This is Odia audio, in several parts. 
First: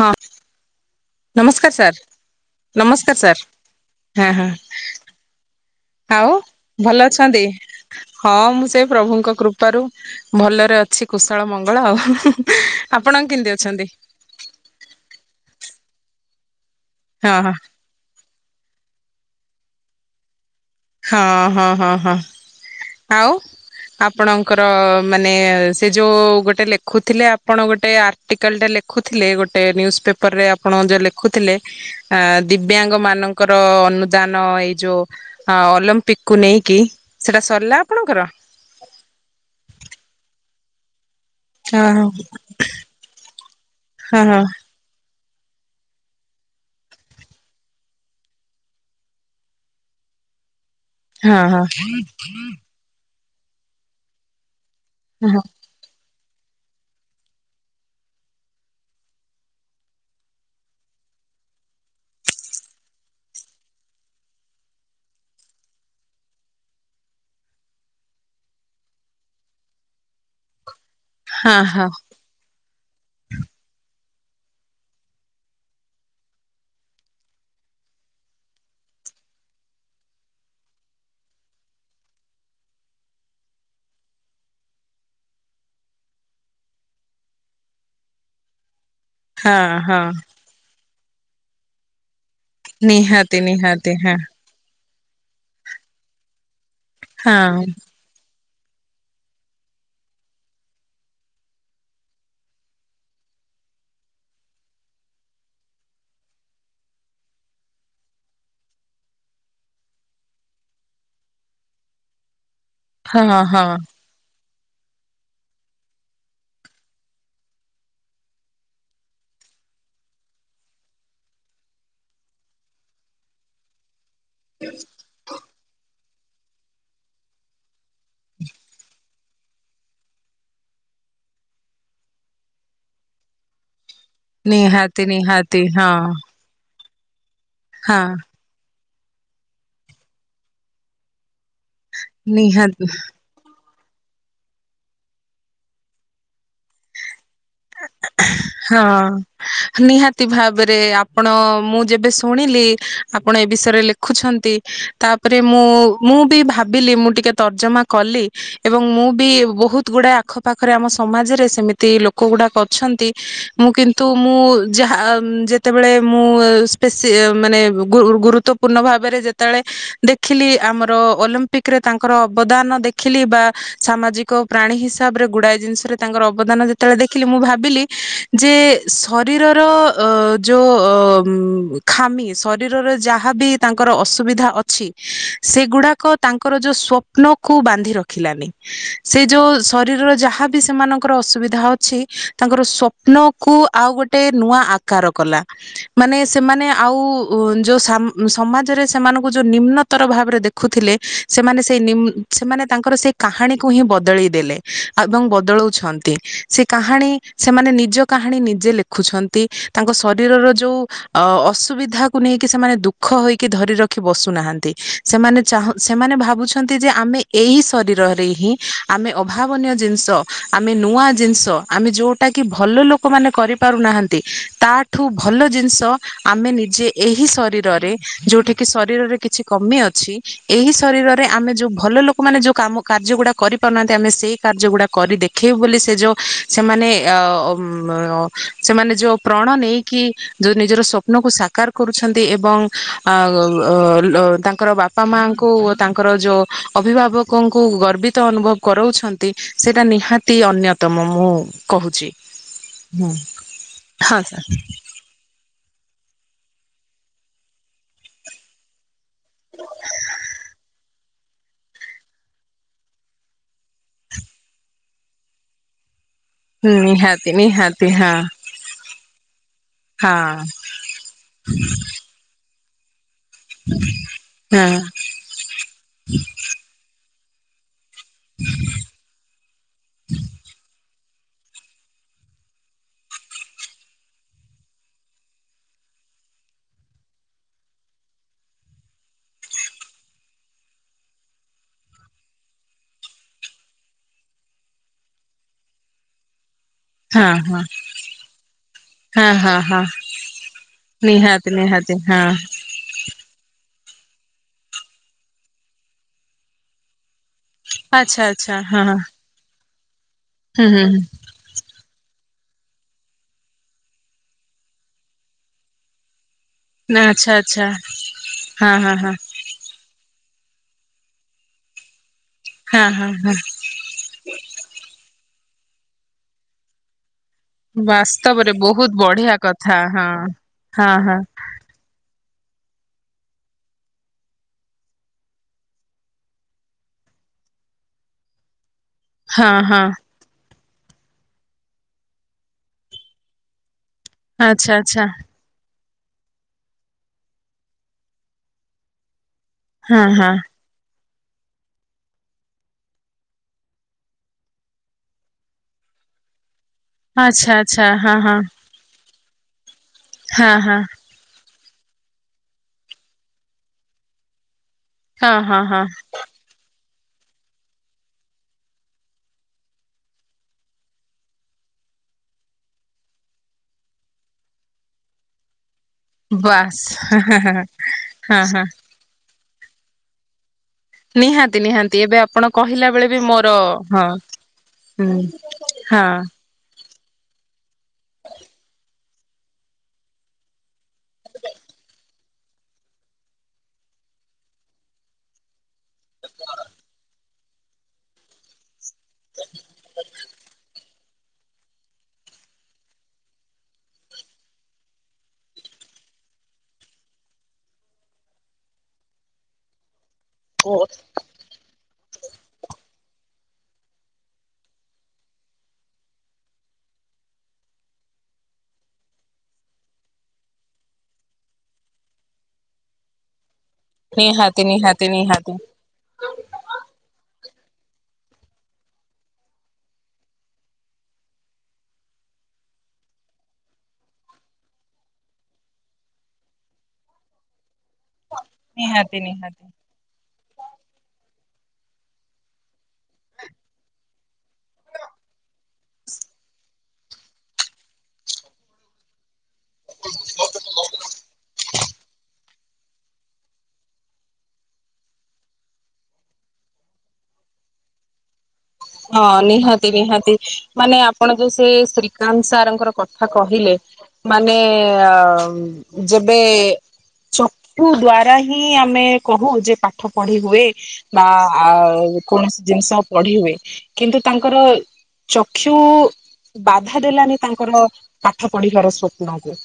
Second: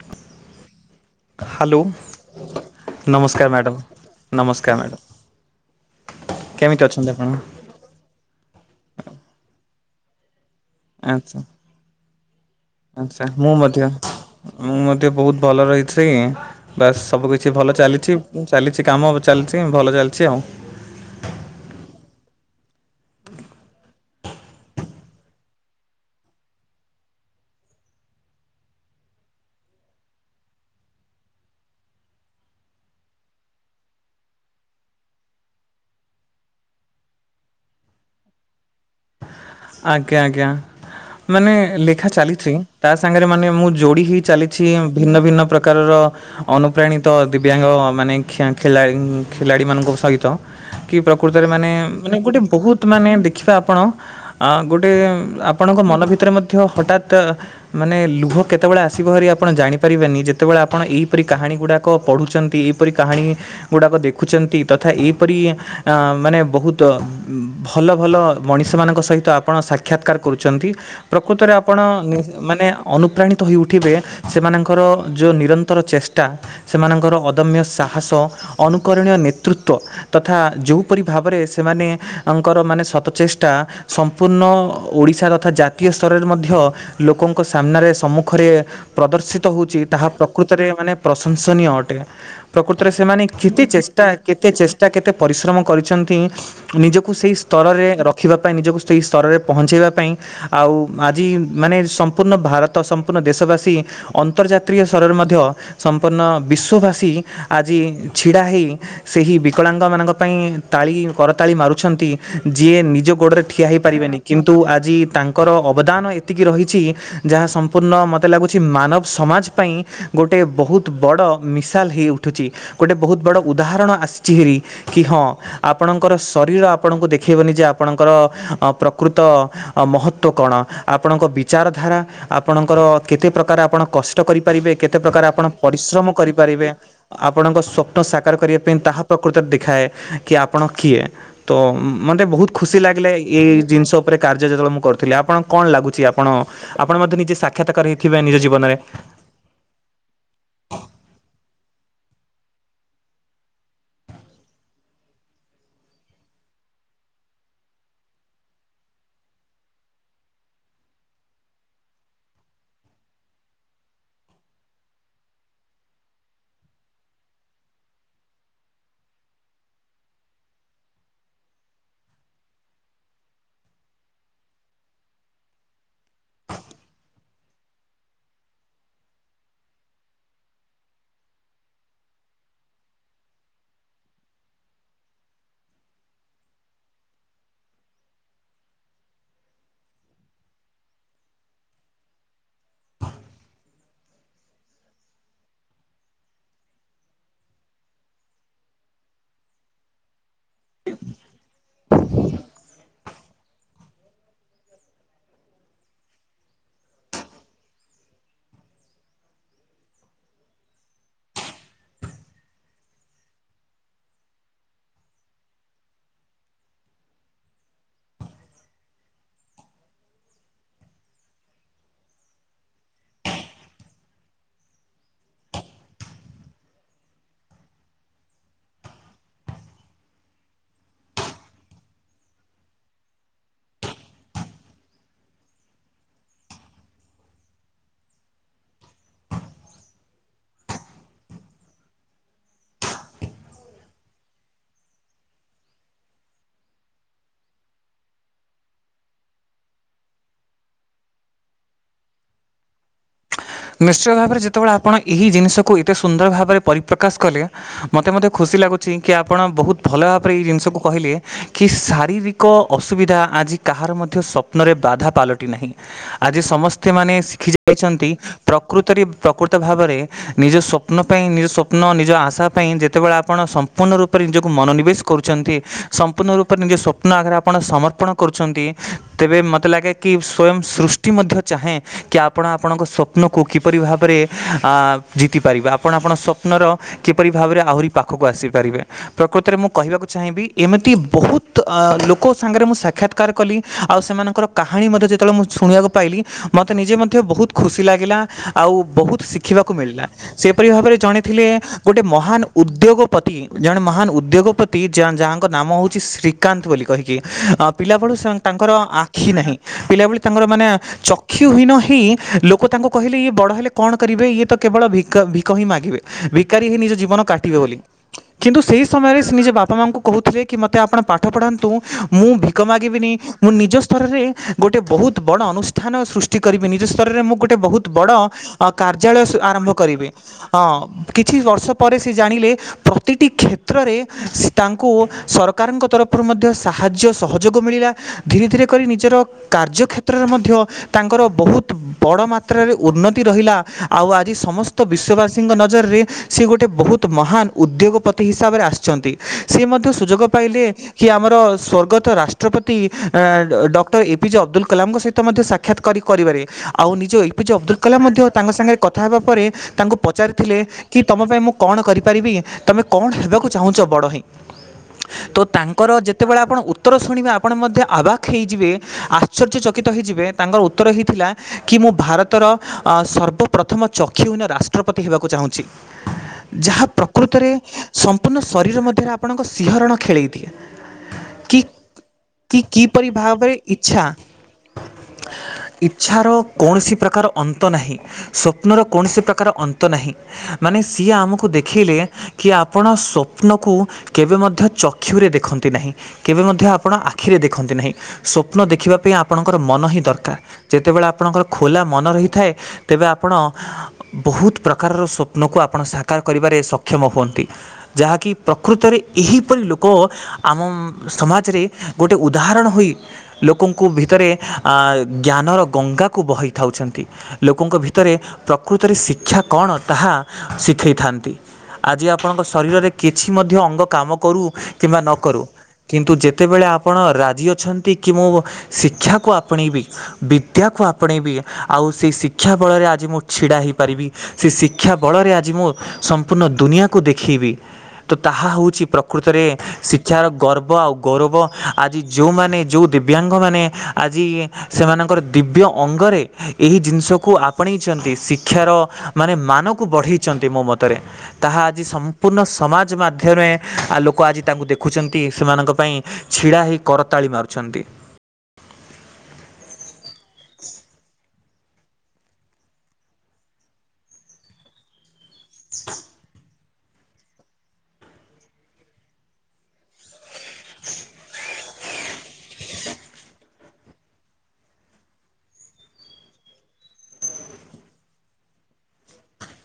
ହିଁ। ନମସ୍କାର ହ୍ୟାଲୋ ସାର୍ ନମସ୍କାର ସାର୍ ହେଁ ନମସ୍କାର ମ୍ୟାଡ଼ାମ ହଁ। ଆଉ କେମିତି ଭଲ ଆପଣ? ଅଛନ୍ତି? ହଁ ମୁଁ ସେ ପ୍ରଭୁଙ୍କ କୃପାରୁ। ଭଲରେ ଅଛି ଆଚ୍ଛା କୁଶଳ ମଙ୍ଗଳ ଆଉ ଆଚ୍ଛା ଆପଣ ମୁଁ କେମିତି ମଧ୍ୟ ଅଛନ୍ତି? ମୁଁ ମଧ୍ୟ ବହୁତ ଭଲ ରହି ସେଇଁ ବାସ୍ ସବୁ ହଁ କିଛି ହଁ ଭଲ ଚାଲିଛି ଚାଲିଛି କାମ ଚାଲିଚ଼ି ଭଲ ଚାଲିଛି ଆଉ। ହଁ ହଁ ହଁ ହଁ ଆଉ। ଆପଣଙ୍କର ମାନେ ସେ ଯୋଉ ଗୋଟେ ଲେଖୁଥିଲେ ଆପଣ ଗୋଟେ ଆର୍ଟିକାଲ ଟା ଲେ ଖୁଥିଲେ ଗୋଟେ ନ୍ୟୁଜ୍ ପେପରରେ ଆପଣ ଯା ଲେଖୁଥିଲେ ଆ ଦିବ୍ୟାଙ୍ଗ ମାନଙ୍କର ଅନୁଦାନ ଏଇ ଯୋଉ ହଁ ଅଲମ୍ପିକ୍ କୁ ନେଇକି ସେଟା ସରିଲା ଆପଣଙ୍କର? ଆଜ୍ଞା ଆଜ୍ଞା। ମାନେ ହଁ ହଁ ଲେଖା ଚାଲିଛି ତା ସାଙ୍ଗରେ ମାନେ ମୁଁ ଯୋଡି ହେଇ ହଁ ହଁ ଚାଲିଛି ଭିନ୍ନ ଭିନ୍ନ ପ୍ରକାରର ଅନୁପ୍ରାଣିତ ଦିବ୍ୟାଙ୍ଗ ମାନେ ଖେ ଖେଳାଳି ଖେଲାଡ଼ି ମାନଙ୍କ ସହିତ। ତ କି ହଁ ପ୍ରକୃତରେ ହଁ। ମାନେ ମାନେ ଗୋଟେ ବହୁତ ମାନେ ଦେଖିବା ଆପଣ ଆଁ ଗୋ ଟେ ଉଁ ହଁ ଆପଣଙ୍କ ମନ ଭି ତିରେ ମଧ୍ୟ ହଠାତ୍ ମାନେ ଲୁହ କେତେବେଳେ ଆସିବ ହାରି ଆପଣ ଜାଣିପାରିବେନି ଯେତେ ଆପଣ ଏଇପ୍ରିରି ଏ କାହାଣୀ ଗୁଡ଼ାକ ପଢ଼ୁଛନ୍ତି ଏଇପରି କାହାଣୀ ଗୁଡ଼ାକ ଦେଖୁଛନ୍ତି ତଥା ଏପରି ଆଁ ମାନେ ବହୁତ ଭଲ ଭଲ ମଣିଷମାନଙ୍କ ସହିତ। ତ ଆପଣ ସାକ୍ଷାତକାର କରୁଛନ୍ତି ପ୍ରକୃତରେ ଆପଣ ହଁ ମାନେ ଅନୁପ୍ରାଣିତ ହୋଇଉଠିବେ ସେମାନଙ୍କର ଯୋଉ ନିରନ୍ତର ଚେଷ୍ଟା ସେମାନଙ୍କର ଅଦମ୍ୟ ସା ହାସ ଅନୁକରଣୀୟ ନେତୃତ୍ୱ ତଥା ଯୋଉପରି ଭାବରେ ସେମାନେଙ୍କର ମାନେ ଶତ ଚେଷ୍ଟା। ସମ୍ପୂର୍ଣ୍ଣ ଓଡ଼ିଶା ରଥା ଜାତୀୟ ସ୍ତରରେ ମଧ୍ୟ ଲୋକଙ୍କ ସାମ୍ନାରେ ସମ୍ମୁଖରେ ପ୍ରଦର୍ଶିତ ହଁ ହଉଚ଼ି ହଁ ତାହା ପ୍ରକୃତରେ ମାନେ ପ୍ରଶଂସନୀୟ ଅଟେ। ପ୍ରକୃତରେ ସେମାନେ ନିହାତି କେତେ ନିହାତି ଚେଷ୍ଟା ହଁ କେତେ ଚେଷ୍ ଟା କେତେ ପରିଶ୍ରମ କରିଛନ୍ତି ନିଜକୁ ସେଇ ହଁ ସ୍ତରରେ ରଖିବା ପାଇଁ ନିଜକୁ ସ୍ ସେହି ସ୍ତରରେ ପହଞ୍ଚେଇବା ପାଇଁ ଆଉ ଆଜି ମାନେ ସମ୍ପୂର୍ଣ୍ଣ ଭାରତ ସମ୍ପୂର୍ଣ୍ଣ ଦେଶବାସୀ। ଅନ୍ତର୍ଜାତୀୟ ସ୍ତରରେ ମଧ୍ୟ ସମ୍ପୂର୍ଣ୍ଣ ବିଶ୍ୱବାସୀ ଆଜି ଛିଡ଼ା ହେଇ। ସେହି ବିକଳାଙ୍ଗ ମାନଙ୍କ ପାଇଁ ତାଳି କରତାଳି ମାରୁଛନ୍ତି। ଯିଏ ନିଜ ହଁ ଗୋଡ଼ରେ ହଁ ଠିଆ ହେଇପାରିବେନି କି ନ୍ତୁ ଆଜି ତାଙ୍କର ଅବଦାନ ଏତିକି ରହିଛି ଯାହା ସମ୍ପୂର୍ଣ୍ଣ ମୋତେ ଲାଗୁଛି ମାନବ୍ ସମାଜ୍। ପାଇଁ ଗୋଟେ ବହୁତ୍ ବଡ଼ ମିଶାଲ୍ ହେଇ ଉଠୁଛି ଗୋଟେ ବହୁତ ବଡ଼ ଉଦାହରଣ ଆସ୍ ଚିହିରି କି ହଁ ଆପଣଙ୍କର ଶରୀର ଆପଣଙ୍କୁ ଦେଖବନି ଯେ ଆପଣଙ୍କର। ଅ ପ୍ରକୃତ ଅ ମହତ୍ଵ କଣ ଆପଣଙ୍କ ବିଚାର ଧାରା ଆପଣଙ୍କର କେତେ। ପ୍ରକାରେ ଆପଣ କଷ୍ ଟ କରିପାରିବେ କେତେ ନିହାତି ପ୍ରକାର ଆପଣ ନିହାତି ହଁ ପରିଶ୍ରମ କରିପାରିବେ ଆପଣଙ୍କ ହଁ ସ୍ୱପ୍ନ ସାକାର କରିବା ପାଇଁ ତାହା ପ୍ରକୃତରେ ଦେଖାଏ କି ଆପଣ କିଏ ତ ମତେ ବହୁତ ଖୁସି ନିହାତି ଲାଗିଲା। ଏଇ ଜିନିଷ ଉପରେ କର୍ଯ୍ୟ ଯେତେବେଳେ ମୁଁ କରୁଥିଲି ଆପଣ କଣ ଲାଗୁଛି ଆପଣ ଆପଣ ମତେ ନିଜେ ସା ହଁ ନିହାତି ଭାବରେ ଆପଣ ମୁଁ ଯେବେ ସ୍ ସୁଣିଲି ଆପଣ ଏ ବିଷୟରେ ଲେଖୁଛନ୍ତି ତାପରେ ମୁଁ ମୁଁ ବି ଭାବିଲି ମୁଁ ଟି କେ ତର୍ଜମା କଲି ଏବଂ ମୁଁ ବି ବହୁତ ଗୁଡ଼ାଏ ଆଖପାଖରେ ଆମ ସମାଜରେ ସେମିତି ଲୋ କଗୁଡାକ ଅଛନ୍ତି ମୁଁ କିନ୍ତୁ ମୁଁ ଯାହା ଆ ଯେତେବେଳେ ମୁଁ ସ୍ପେସି ମାନେ ଗୁରୁ ଗୁରୁତ୍ୱପୂର୍ଣ୍ଣ ଭାବରେ ଯେତେଏଳେ ଦେଖିଲି ଆମର ଅଲମ୍ପିକ୍ ରେ ତାଙ୍କର। ଅବଦାନ ଦେଖିଲି ବା ସାମାଜିକ ପ୍ରାଣୀ ହିସାବରେ ଗୁଡାଏ ଜିନିଷରେ ତାଙ୍କର ଅବଦାନ ଯେ ତେଳେ ଦେଖିଲି ମୁଁ ଭାବିଲି ଯେ ଶରୀରର ଅ ଯୋଉ ଅ ଖାମି ଶରୀରରେ ଯାହାବି ତାଙ୍କର ଅସୁବିଧା ଅଛି ସେଗୁଡାକ ତାଙ୍କର ଯୋ ସ୍ଵପ୍ନ କୁ ବାନ୍ଧି ରଖିଲାନି ସେ ଯୋଉ ଶରୀରର ଯାହାବି ସେମାନଙ୍କର ଅସୁବିଧା ହଉ ଛି ତାଙ୍କର ସ୍ୱପ୍ନ କୁ ଆଉ ଗୋଟେ ନୂଆ ଆକାର କଲା ମାନେ ସେମାନେ ଆଉ ଉ ଯୋଉ ସାମ୍ ସମାଜରେ ସେମାନଙ୍କୁ ଯେଉଁ ନିମ୍ନତର ଭାବରେ ଦେଖୁଥିଲେ ସେମାନେ ସେଇ ନିମୁନ୍ ସେମାନେ ତାଙ୍କର ସେଇ କାହାଣୀକୁହିଁ ବଦଳେଇ ଦେଲେ ଏବଂ ବଦଳଉଛନ୍ତି। ସେ କାହାଣୀ ସେମାନେ ନିଜ କାହାଣୀ ନିଜେ ଲେଖୁଛନ୍ତି ତାଙ୍କ ଶରୀରର ଯୋଉ ଅ। ଅସୁବିଧାକୁ ନେଇକି ସେମାନେ ଦୁଃଖ ହୋଇକି ଧରି ରଖି ବସୁନାହାନ୍ତି ସେମାନେ ଚାହୁଁ ସେମାନେ ଭାବୁ। ଛନ୍ତି ଯେ ଆମେ ଏଇ ଶରୀରରେ ହିଁ ଆମେ ଅଭାବନିୟ ଜିନିଷ ଆମେ ନୂଆ ଜିନିଷ। ତ ଆମେ ଯୋଉଟାକି ଭଲ ଲୋକମାନେ କରିପାରୁନାହାନ୍ତି ତାଠୁ ଭଲ ଜିନିଷ ଆମେ। ନିଜେ ଏହି ଶରୀରରେ ଯୋଉଠେକି ଶରୀରରେ କିଛି କମି ଅଛି ଏହି ଶରୀରରେ ଆମେ। ଆମେ ଯୋଉ ଭଲ ଲୋକମାନେେ ଯୋଉ କାମ କାର୍ଯ୍ୟ ଗୁଡ଼ା କରିପାରୁନାହାନ୍ତି ଆମେ ସେଇ କାର୍ଯ୍ୟ ଗୁଡ଼ା କରି ଦେଖେଇବୁ ବୋଲି ସେ ଯୋ ସେମାନେ ଅ ଅମ୍ ଅ ସେମାନେ ଯୋଉ ପ୍ରଣ ନେଇକି ଯୋ ନିଜର ସ୍ୱପ୍ନ ନକୁ ସାକାର କରୁଛନ୍ତି ଏବଂ ଆ ଅ ତାଙ୍କର ବାପା ମାଙ୍କୁ ତାଙ୍କର। ଯୋଉ ଅଭିଭାବକଙ୍କୁ ଗର୍ବିତ ଅନୁଭବ କରଉଛନ୍ତି ସେଇଟା ନିହାତି ଅନ୍ୟକ୍ ତମ ମୁଁ କହୁଛି ହୁଁ। ନିଶ୍ଚୟ ଭାବରେ ଯେତବଳେ ଆପଣ ଏହି ଜିନିଷକୁ ଏ ତେ ସୁନ୍ଦର ଭାବରେ ପରିପ୍ରକାଶ କଲେ ମୋତେ ମୋତେ ଖୁସି ଲାଗୁଛି। କି ଆପଣ ବହୁତ୍ ଭଲଭାବରେ ଏଇ ଜିନିଷକୁ କହିଲେ। କି ଶାରୀରିକ ଅସୁବିଧା ଆଜି କାହାର ମଧ୍ୟ ସପ୍ନରେ ବାଧା ପାଲଟି ନାହିଁ। ଆଜି ସମସ୍ତେ ମାନେ ନିହାତି ଶିଖି ନିହାତି ହଁ ଯାଇଛନ୍ତି। ପ୍ରକୃତରେ ପ୍ରକୃତ ଭାବରେ ହଁ ନିଜ ସ୍ୱପ୍ନ ପାଇଁ ନିଜ ସ୍ୱପ୍ନ ନିଜ ଆଶା ପାଇଁ ଜେତବଳେ ଆପ୍ ଆପଣ ସମ୍ପୂର୍ଣ ରୂପରେ ନିଜକୁ ହଁ ମନନିବେଶ କରୁଛନ୍ତି ସମ୍ପୂର୍ଣ୍ଣ ରୂପରେ ନିଜ ସ୍ୱପ୍ନ ଆଗରେ ଆପଣ ସମର୍ ପଣ କରୁଛନ୍ତି ତେବେ ମତେ ଲାଗେ କି ସ୍ଵୟଂ ସୃଷ୍ ତି ମଧ୍ୟ ଚାହେଁ କି ଆପଣ ଆପଣଙ୍କ ସ୍ୱପ୍ ନକୁ କିପରି ଭାବରେ ଆଁ ଜିତିପାରିବେ ଆପଣ ଆପଣ ସ୍ୱପ୍ନର କିପରି ଭାବରେ ଆହୁରି ପାଖକୁ କୁ ଆସିପାରିବେ ପ୍ରକୃତରେ ମୁଁ କହିବାକୁ ଚାହିଁବି ଏମିତି ବହୁତ୍ ଅ ଲୋକ ସାଙ୍ଗରେ ମୁଁ ସାକ୍ଷାତ୍ କାର କଲି ଆଉ ସେମାନଙ୍କର କାହାଣୀ ମଧ୍ୟ ଯେତେବେଳେ ମୁଁ ଶୁଣିବାକୁ ପାଇଲି ମତେ ନିଜେ ମଧ୍ୟ ହଁ ବହୁତ ହଁ ଖୁସି ତି ଲାଗିଲା ଆଉ ବହୁତ୍ ହଁ ହଁ ଶିଖିବାକୁ ହଁ ମିଳିଲା ସେଇପରି ଭାବରେ ଜଣେଥିଲେ ନିହାତି ନିହାତି ଗୋଟେ ହଁ ମହାନ ଉଦ୍ ଦ୍ୟୋଗପତି ଜଣେ ମହାନ୍ ଉଦ୍ୟୋଗପତି ଯା ଯାହାଙ୍କ ନାମ ହଉଛି ଶ୍ରୀକାନ୍ତ ବୋଲି କହିକି। ଅ ପିଲାବେଳୁ ଆଚ୍ଛା ସେଅ ଆଚ୍ଛା ତାଙ୍କର ହଁ ଆଖି ନାହିଁ ପିଲା ଭଳି ତାଙ୍କର ମାନେ ହୁଁ ହୁଁ ଚକ୍ଷୁ ହୀନ ହି କି ଲୋକ ତାଙ୍କୁ କହିଲେ ଇଏ ବଡ଼ହେଲେ କଣକରିବେ ଇଏ ତ କେବଳ ଭିକ ଭିକ ହିଁ ମାଗିବେ ଭି କାରି ହିଁ ନିଜ ନା ଜୀବନ ଆଚ୍ଛା କାଟିବେ ଆଚ୍ଛା ବୋଲି କିନ୍ତୁ ସେଇ ହଁ ହଁ ହଁ ସମୟରେ ସେ ନିଜ ବାପା ମାଙ୍କୁ କହୁଥିଲେ କି ମୋତେ ଆପଣ ପାଠ ପଢ଼ାନ୍ତୁ। ମୁଁ ଭିକ ହଁ ମାଗିବିନି ହଁ ହଁ ମୁଁ ନିଜ ସ୍ତରରେ ଗୋଟେ ବହୁତ ବଡ଼ ଅନୁଷ୍ଠାନ ସୃଷ୍ଟି କରିବି ନିଜ ସ୍ତରରେ ମୁଁ ଗୋଟେ ଗୋଟେ ବହୁତ୍ ବଡ଼ ବାସ୍ତବରେ ଅ ବହୁତ କାର୍ଯ୍ୟାଳୟ ବଢିଆ ସ ଆରମ୍ଭ କଥା କରିବି ହଁ ଅ ହଁ ହଁ କିଛି ବର୍ଷ ପରେ ସେ ଜାଣିଲେ ପ୍ରତିଟି କ୍ଷେତ୍ରରେ ସେ ତାଙ୍କୁ ସରକାରଙ୍କ ତରଫରୁ ମଧ୍ୟ ସାହାଯ୍ୟ ସହଯୋଗ ମିଳିଲା ଧୀରେ ଧୀରେ କରି ନିଜର ହଁ ହଁ କାର୍ଯ୍ୟକ୍ଷେତ୍ରରେ ମଧ୍ୟ ତାଙ୍କର ବହୁତ୍ ବଡ଼ ମା ତ୍ରାରେ ଉନ୍ନତି ରହିଲା ଆଉ ଆଜି ଆଚ୍ଛା ସମସ୍ତ ଆଚ୍ଛା ବିଶ୍ବବାସୀଙ୍କ ନଜରରେ ସେ ଗୋଟେ ବହୁତ୍ ମହାନ୍ ଉଦ୍ୟୋଗପତି ହିସାବରେ ଆସିଛନ୍ତି ସେ ମଧ୍ୟ ହଁ ସୁଯୋଗ ହଁ ପାଇଲେ କିଏ ଆମର ସ୍ଵର୍ଗତ ରାଷ୍ଟ୍ରପତି ଆଁ ଡକ୍ଟର ଏପିଜେ ଅବଦୁଲ କଲାମଙ୍କ ସହିତ ମଧ୍ୟ ସାକ୍ଷାତ୍ କରି କରିବାରେ ଆଉ ନିଜ ଏ ପିଜେ ଆଚ୍ଛା ଅବଦୁଲ୍ ଆଚ୍ଛା କଲାମ୍ ହଁ ମଧ୍ୟ ହଁ ତାଙ୍କ ସାଙ୍ଗରେ କଥା କଥା ହେବା ପରେ ତାଙ୍କୁ ହଁ ପଚାରିଥିଲେ ହଁ କି ତମ ପାଇଁ ମୁଁ କଣ କରିପାରିବି? ତମେ କଣ ହେବାକୁ ଚାହୁଁଛ ବଡ଼ ହେଁଇ? ହଁ ତୋ ହଁ ତାଙ୍କର ହଁ ଯେତେବେଳେ ଆପଣ ଉତ୍ ଉତ୍ତର ଶୁଣିବେ ଆପଣ ମଧ୍ୟ ଆବାକ୍ ହେଇଯିବେ ଆଶ୍ଚର୍ଯ୍ୟ ଚକିତ ହେଇଯିବେ ତାଙ୍କର ଉତ୍ତର ହିଁ ଥିଲା କି ମୁଁ ଭାରତ୍ ତର ଅ ସର୍ବପ୍ରଥମ ଚକ୍ଷୁ ହିନ ରାଷ୍ଟ୍ରପତି ହେବାକୁ ଚାହୁଁଛି। ବାସ୍ ଯାହା ହଁ ପ୍ରକୃତରେ ସମ୍ପୂର୍ଣ୍ଣ ହଁ ହଁ ଶରୀର ମଧ୍ୟରେ ଆପଣଙ୍କ ସିହରଣ ଖେଳେଇ ଦିଏ। ନିହାତି କି ନିହାନ୍ତି ଏବେ ଆପଣ କି କହିଲା ବେଳେ କିପରି ବି ମୋର ଭାବରେ ହଁ ଇଚ୍ଛା ହୁଁ ହଁ କାର ଅନ୍ତ ନାହିଁ ସ୍ୱପ୍ନର କୌଣସି ପ୍ରକାର ଅନ୍ତ ନାହିଁ ମାନେ ସିଏ ଆମକୁ ଦେଖେଇଲେ କି ଆପଣ ସ୍ୱପ୍ନକୁ କେବେ ମଧ୍ୟ ଚକ୍ଷୁରେ ଦେଖନ୍ତି ନାହିଁ କେବେ ମଧ୍ୟ ଆପଣ ଆ ଖିରେ ଦେଖନ୍ତି ନାହିଁ ସ୍ୱପ୍ନ ଦେଖିବା ପାଇଁ ଆପଣଙ୍କର ମନ ହି ଦରକାର୍ ଯେତେବେଳେ ଆପଣଙ୍କର ଖୋଲା ମନ ରହିଥାଏ। ତେବେ ଆପଣ ବହୁତ ପ୍ରକାରର ସ୍ୱପ୍ନକୁ ଆପଣ ସାକାର କରିବାରେ ସ କ୍ଷମ ହୁଅନ୍ତି ଯାହାକି ପ୍ରକୃତରେ ଏହିପରି ଲୋକ ଆମ ସମାଜରେ ଗୋଟିଏ ଉଦାହରଣ ହୋଇ ଲୋକଙ୍କୁ ଭିତରେ ଜ୍ଞାନର ଗଙ୍ଗାକୁ ବହି ଥାଉଛନ୍ତି। ଲୋକଙ୍କ ଭିତରେ ପ୍ରକୃତରେ ଶିକ୍ଷା କଣ ତାହା ଶିଖାଇଥାନ୍ତି। ଆଜି ଆପଣଙ୍କ ଶରୀରରେ କିଛି ମଧ୍ୟ ଅଙ୍ଗ କାମ କରୁ ନିହାତି କିମ୍ବା ନିହାତି ନ କରୁ ନିହାତି କିନ୍ତୁ ଯେତେବେଳେ ଆପଣ ରାଜି ଅଛନ୍ତି କି ମୁଁ ଶିକ୍ଷାକୁ ଆପଣେଇବି ବିଦ୍ୟାକୁ ଆପଣେଇବି ଆଉ ସେହି ଶିକ୍ଷା ବଳରେ ଆଜି ମୁଁ ଛିଡ଼ା ହେଇପାରିବି, ସେ ଶିକ୍ଷା ବଳରେ ଆଜି ମୁଁ ସମ୍ପୂର୍ଣ୍ଣ ଦୁନିଆକୁ ଦେଖିବି। ତ ତାହା ହେଉଛି ନିହାତି ପ୍ରକୃତରେ ନିହାତି। ଶିକ୍ଷାର ଗର୍ବ ଆଉ ଗୌରବ। ଆଜି ଯୋଉମାନେ ଯୋଉ ଦିବ୍ୟାଙ୍ଗ ମାନେ ଆଜି ସେମାନଙ୍କର ଦିବ୍ୟ ଅଙ୍ଗରେ ଏହି ଜିନିଷକୁ ଆପଣେଇଛନ୍ତି ଶିକ୍ଷାର ମାନେ ମାନ ବଢେଇଛନ୍ତି ମୋ ମତରେ ତାହା ଆଜି ସମ୍ପୂର୍ଣ ସମାଜ ମାଧ୍ୟମରେ ଲୋକ ଆଜି ତାଙ୍କୁ ଦେଖୁଛନ୍ତି ସେମାନଙ୍କ ପାଇଁ ଛିଡ଼ା ହେଇ କରତାଳି ମାରୁଛନ୍ତି। ହଁ ନିହାତି ନିହାତି ମାନେ ଆପଣ ସେ ଶ୍ରୀକାନ୍ତ ସାରଙ୍କର କଥା କହିଲେ ମାନେ ଆ ଉଁ ଯେବେ। [inaudible] ଚକ୍ଷୁ ଦ୍ଵାରା ହିଁ ଆମେ କହୁ ଯେ ପାଠ ପଢି ହୁଏ ବା ଆ କୌଣସି ଜିନିଷ ପଢି ହୁଏ କିନ୍ତୁ ତାଙ୍କର। ଚକ୍ଷୁ ବାଧା ଦେଲାନି ତାଙ୍କର ପାଠ ପଢିବାର ସ୍ୱପ୍ନକୁ।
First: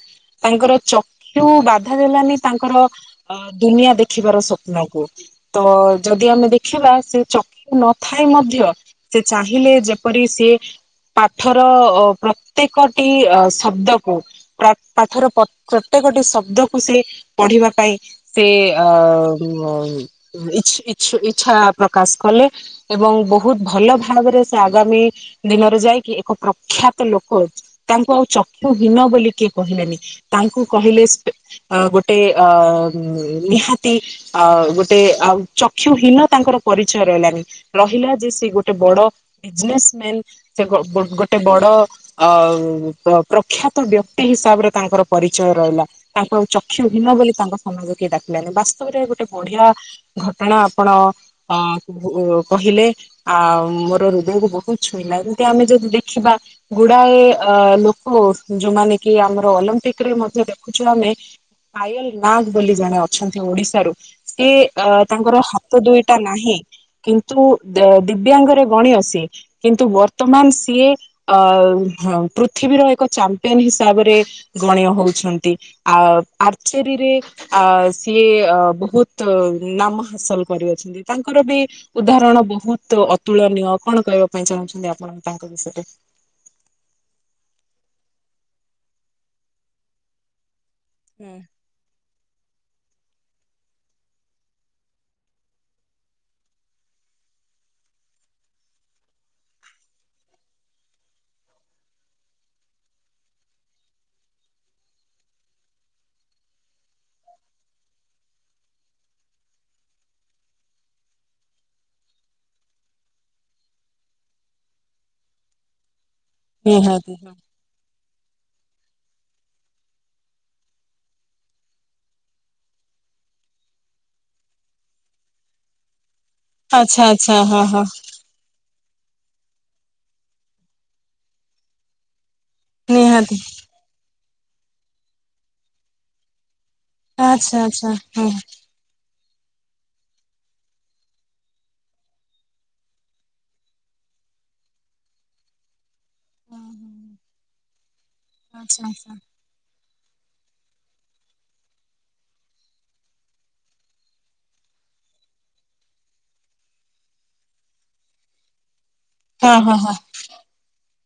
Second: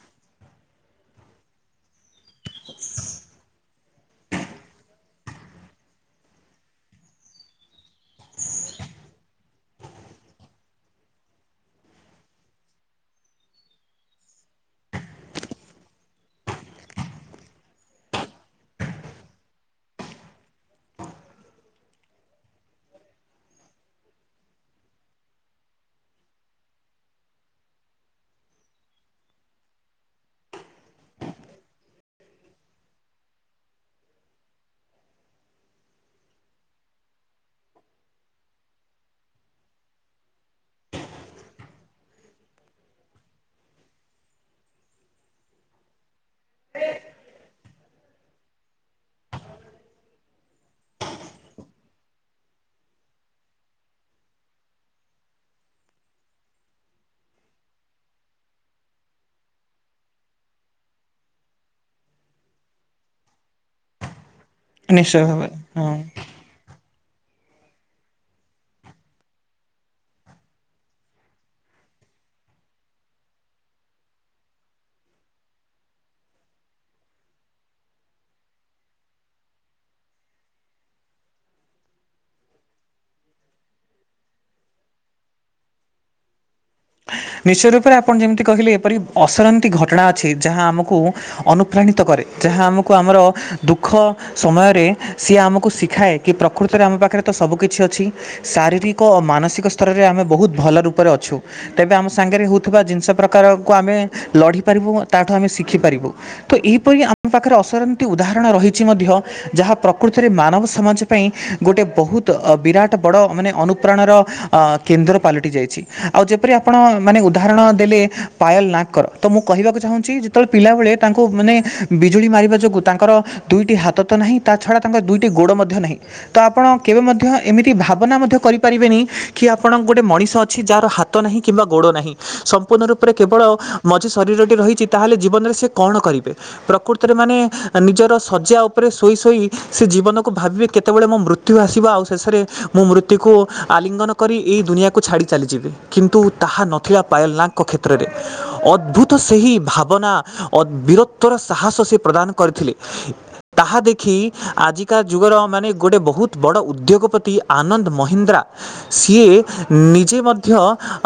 ତାଙ୍କର ଚକ୍ଷୁ ବାଧା ଦେଲାନି ତାଙ୍କର ଅ ଦୁନିଆ ଦେଖିବାର ସ୍ୱପ୍ନକୁ। ତ ଯଦି ଆମେ ଦେଖିବା ସେ ଚକ୍ଷୁ ନ ଥାଇ ମଧ୍ୟ। ସେ ଚାହିଁଲେ ଯେପରି ସିଏ। ପାଠର ଅ ପ୍ରତ୍ୟେକଟି ଅ ଶବ୍ଦକୁ ପ୍ର ପାଠର ପ-ପ୍ରତେ କ ଟି ଶବ୍ଦକୁ ସେ ପଢିବା ପାଇଁ ସେ ଅ ଉଁ ଅ ଉଁ ଇ ଈ ଇ-ଇଚ୍ଛା ପ୍ରକାଶ କଲେ ଏବଂ ବହୁତ ଭଲ ଭାବରେ ସେ ଆଗାମୀ ଦିନରେ ଯାଇକି ଏକ ପ୍ରଖ୍ୟାତ ଲୋକ ତାଙ୍କୁ ଆଉ ଚ ହୀନ ବୋଲି କିଏ କହିଲେନି ତାଙ୍କୁ ସେ ଅ କହିଲେ ଗୋଟେ ଅ ନି ନିହାତି ଅ ଗୋଟେ ଆଉ ଚକ୍ଷୁ ହୀନ ତାଙ୍କର ପରିଚୟ ରହିଲାନି ରହିଲା ଯେ ସେ ଗୋଟେ ବଡ ବିଜନେସ୍ ମେନ୍ ସେ ଗୋ-ଗୋ-ଗୋଟେ ବଡ ଅ ପ ପ୍ର ପ୍ରଖ୍ୟାତ ବ୍ୟକ୍ତି ହିସାବରେ ତାଙ୍କର ପରିଚୟ ରହିଲା ତାଙ୍କୁ ଆଉ ଚକ୍ଷୁ ହୀନ ବୋଲି ତାଙ୍କ ସମାଜ କିଏ ଡାକିଲାନି। ବାସ୍ତବରେ ଗୋଟେ ବଢିଆ ଘଟଣା ଆପଣ ଅ ଉ କହିଲେ। ଆଉ ମୋର ହୃଦୟକୁ ବହୁତ ଛୁଇଁଲା ଏମିତି ଆମେ ଯଦି ଦେଖିବା ଗୁଡାଏ ଅ ଲୋକ ଓ ଯୋଉମାନେ କି ଆମର ଅଲମ୍ପିକ ରେ ମଧ୍ୟ ଦେଖୁଛୁ ଆମେ। ପାୟଲ ନାଗ ବୋଲି ଜଣେ ଅଛନ୍ତି ଓଡିଶାରୁ। ସେ ଅ ନିଶ୍ଚୟ ତାଙ୍କର ଭାବରେ ହାତ ହଁ। ଦୁଇଟା ନାହିଁ କିନ୍ତୁ ଦ ଦିବ୍ୟାଙ୍ଗରେ ଗଣିୟ ସେ କିନ୍ତୁ ବର୍ତ୍ତମାନ ସିଏ ଅ ଅ ପୃଥିବୀର ଏକ ଚାମ୍ପିୟନ ହିସାବରେ ଗଣୀୟ ହଉଛନ୍ତି ଆ ଆରଚେରୀ ରେ ଆ ସ ସିଏ ଅ ବହୁତ ନାମ ହାସଲ କରିଅଛନ୍ତି ତାଙ୍କର ବି ଉଦାହରଣ ବହୁ ତ ଅତୁଳନୀୟ କଣ କହିବା ପାଇଁ ଚାହୁଁଛନ୍ତି ଆପଣ ତାଙ୍କ ବିଷୟରେ। ନିଶ୍ଚିତ ରୂପରେ ଆପଣ ଯେମିତି କହିଲେ ଏପରି ଅଶରନ୍ତି ଘଟଣା ଅଛି ଯାହା ଆମ କୁ ଅନୁପ୍ରାଣିତ କରେ। ଯାହା ଆମକୁ ଆମର ଦୁଃଖ ସମୟରେ ସିଏ ଆମକୁ ଶିଖାଏ କି ପ୍ରକୃତରେ ଆମ ପାଖରେ ତ ସବୁ କିଛି ଅଛି ଶାରୀରିକ ଓ ମାନସିକ ସ୍ତରରେ ଆମେ ବହୁତ ଭଲ ରୂପରେ ଅଛୁ। ତେବେ ଆମ ସାଙ୍ଗରେ ହଉଥିବା ଜିନିଷ ପ୍ରକାରକୁ ଆମେ ଲଢ଼ିପାରିବୁ ତାଠୁ ଆମେ ଶିଖିପାରିବୁ ତ ଏ ଏପରି ଆମ ପାଖରେ ଅସରନ୍ତି ଉଦାହରଣ ରହିଛି ମଧ୍ୟ ଯାହା ପ୍ରକୃତରେ ମାନବ ସମାଜ ପାଇଁ ଗୋ ଗୋଟେ ବହୁତ ଅ ବିରାଟ ବଡ ମାନେ ଅନୁପ୍ରାଣର ଅ କେନ୍ଦ୍ର ପାଲଟି ଯାଇଛି ଆଉ ଯେପରି ଆପଣ ନିହାତି ମାନେ ଉଦାହରଣ ଦେଲେ ପାୟଲ ନା ଗ ଙ୍କର ତ ମୁଁ କହିବାକୁ ଚାହୁଁଛି ଯେତେବେଳେ ପିଲାବେଳେ ତାଙ୍କୁ ମାନେ ବିଜୁଳି ମାରିବା ଯୋଗୁଁ ତାଙ୍କର ଦୁଇଟି ହା ହାତ ତ ନାହିଁ ତା ଛଡା ତାଙ୍କ ଦୁଇଟି ଗୋଡ଼ ମଧ୍ୟ ନାହିଁ। ତ ଆପଣ କେବେ ଆଚ୍ଛା ମଧ୍ୟ ଆଚ୍ଛା ହଁ ଏମିତି ହଁ ଭାବନା ମଧ୍ୟ କରିପାରିବେନି। କି ଆପଣଙ୍କ ଗୋଟେ ମଣିଷ ଅଛି ଯାହାର ହାତ ନାହିଁ କିମ୍ବା ଗୋଡ ନାହିଁ। ସମ୍ପୂର୍ଣ୍ଣ ରୂପରେ ନିହାତି କେବଳ ମଝି ଶରୀରଟି ରହିଛି ତାହେଲେ ଜୀବନରେ ସେ କଣ କରିବେ ପ୍ର କୃତରେ ମାନେ ଆଚ୍ଛା ଆଚ୍ଛା ନିଜର ଶଯ୍ୟା ଉପରେ ଶୋଇ ଶୋ ଇ ସେ ଜୀବନ କୁ ଭାବିବେ କେତେବେଳେ ମୋ ମୃତ୍ୟୁ ଆସିବ ଆଉ ଶେଷ ରେ ମୁଁ ମୃତ୍ୟୁ କୁ ଆଲିଙ୍ଗନ କ କରି ଏକ ଦୁନିଆକୁ ଛାଡ଼ି ଚାଲିଯିବେ କି ନ୍ତୁ ତାହା ହଁ। ନଥିଲା ପାୟଲ ନାଗ ଙ୍କ କ୍ଷେତ୍ରରେ ଆଚ୍ଛା ଅଦ୍ଭୁତ ଆଚ୍ଛା। ସେହି ଭା ବନା ଅ ବୀରତ୍ୱ ର ସାହସ ସେ ପ୍ରଦାନ କରିଥିଲେ ତାହା ଦେଖି ଆଜି କା ଯୁଗର ମାନେ ଗୋଟେ ବହୁତ ବଡ଼ ଉଦ୍ୟୋଗପତି ଆନନ୍ଦ ମହିନ୍ଦ୍ରା। ସିଏ ହଁ ହଁ ହଁ ନିଜେ ମଧ୍ୟ।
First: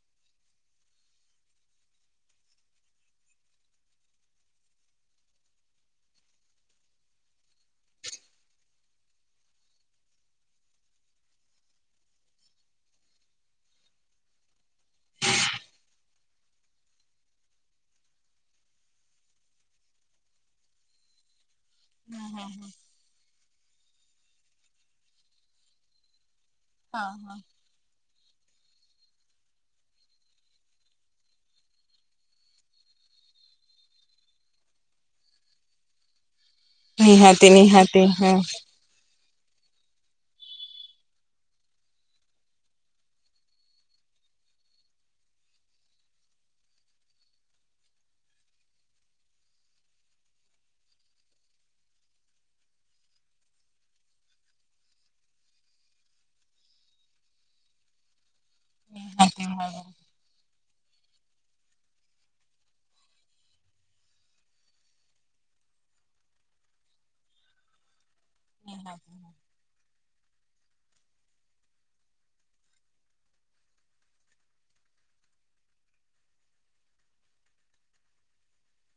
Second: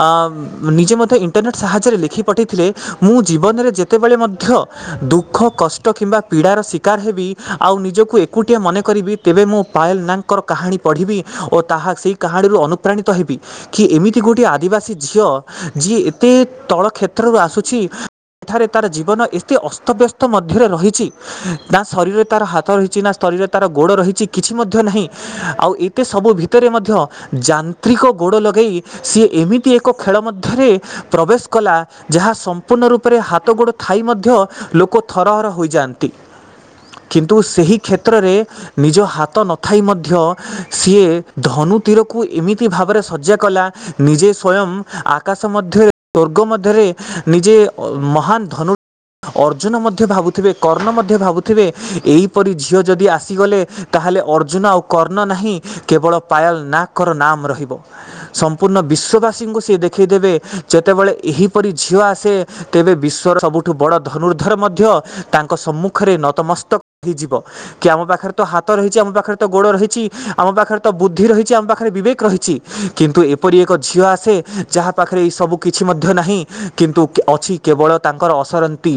ଅମ ନିଜେ ମଧ୍ୟ ଇଣ୍ଟରନେଟ ସାହାଯ୍ୟରେ ଲେଖି ପଠାଇଥିଲେ ମୁଁ ଜୀବନରେ ଯେତେବେଳେ ମଧ୍ୟ। ଦୁଖ କଷ୍ଟ କିମ୍ବା ପୀଡ଼ାର ଶିକାର ହେବି ଆଉ ନିଜକୁ ଏକୁଟିଆ ମନେ କରିବି ତେବେ ମୁଁ ପା ୟଲ ନାଗଙ୍କର କାହାଣୀ ପଢିବି ଓ ତାହା ସେଇ କାହାଣୀରୁ ଅନୁପାଣିତ ହେବି କି ଏମିତି ଗୋଟିଏ ଆ ଆଦିବାସୀ ଝିଅ ଯିଏ ଏତେ ତଳ କ୍ଷେତ୍ରରୁ ଆସୁଛି। ସେଠାରେ ତାର ଜୀବନ ଏତେ ଅସ୍ତବ୍ୟସ୍ତ ମଧ୍ୟରେ ରହିଛି। ନା ଶରୀରରେ ତାର ହାତ ରହିଛି ନା ଶରୀରରେ ତାର ଗୋଡ଼ ରହିଛି କିଛି ମଧ୍ୟ ନାହିଁ ଆଉ ଏତେ ସବୁ ଭି ଭିତରେ ମଧ୍ୟ ଯାନ୍ତ୍ରିକ ଗୋଡ଼ ଲଗେଇ ସିଏ ଏମିତି ଏକ ଖେଳ ମଧ୍ୟରେ ପ୍ରବେଶ କଲା ଯାହା ସମ୍ପୂର୍ଣ୍ଣ ରୂପରେ ହାତ ଗୋଡ଼ ଥାଇ ମଧ୍ୟ ଲୋକ ଥରହର ହୋଇଯାନ୍ତି। କିନ୍ତୁ ନିହାତି ସେହି ନିହାତି ହଁ କ୍ଷେତ୍ରରେ ନିଜ ହା ତ ନଥାଇ ମଧ୍ୟ ସିଏ ଧନୁତିରକୁ ଏମିତି ଭାବରେ ଶଯ୍ୟା କଲା ନିଜେ ସ୍ଵୟଂ ଆକାଶ ମଧ୍ୟରେ ଦୁର୍ଗ ମଧ୍ୟରେ ନିଜେ ମହାନ ଧନୁ ଅର୍ଜୁନ ମଧ୍ୟ ଭାବୁଥିବେ କର୍ଣ୍ଣ ମଧ୍ୟ ଭାବୁଥିବେ ଏହିପରି ଝିଅ ଯଦି ଆସିଗଲେ ତାହା ହେଲେ ଅର୍ଜୁନ ଆଉ କର୍ଣ୍ଣ ନାହିଁ କେବଳ ପାୟଲ ନାକର ନାମ ରହିବ ସମପ ପୂର୍ଣ୍ଣ ବିଶ୍ୱବାସୀଙ୍କୁ ସିଏ ଦେଖେଇଦେବେ ଯେତେବେଳେ ଏହିପରି ଝିଅ ଆସେ ତେବେ ବିଶ୍ୱର ସବୁଠୁ ବଡ଼ ଧନୁର୍ଦ୍ଧର ମଧ୍ୟ ତାଙ୍କ ସମ୍ମୁଖରେ ନତମସ୍ତକ ହେଇଯିବ କି ଆମ ପାଖରେ ତ ହାତ ରହିଛି ଆମ ପାଖରେ ତ ଗୋଡ ରହିଛି ଆମ ପାଖରେ ତ ବୁଦ୍ଧି ରହିଛି ଆମ ପାଖରେ ବିବେକ ରହିଛି କିନ୍ତୁ ଏପରି ଏକ ଝିଅ ଆସେ ଯାହା ପାଖରେ ଏ ସବୁ କିଛି ମଧ୍ୟ ନାହିଁ କିନ୍ତୁ ଅଛି କେବଳ ତାଙ୍କର ଅସରନ୍ତି।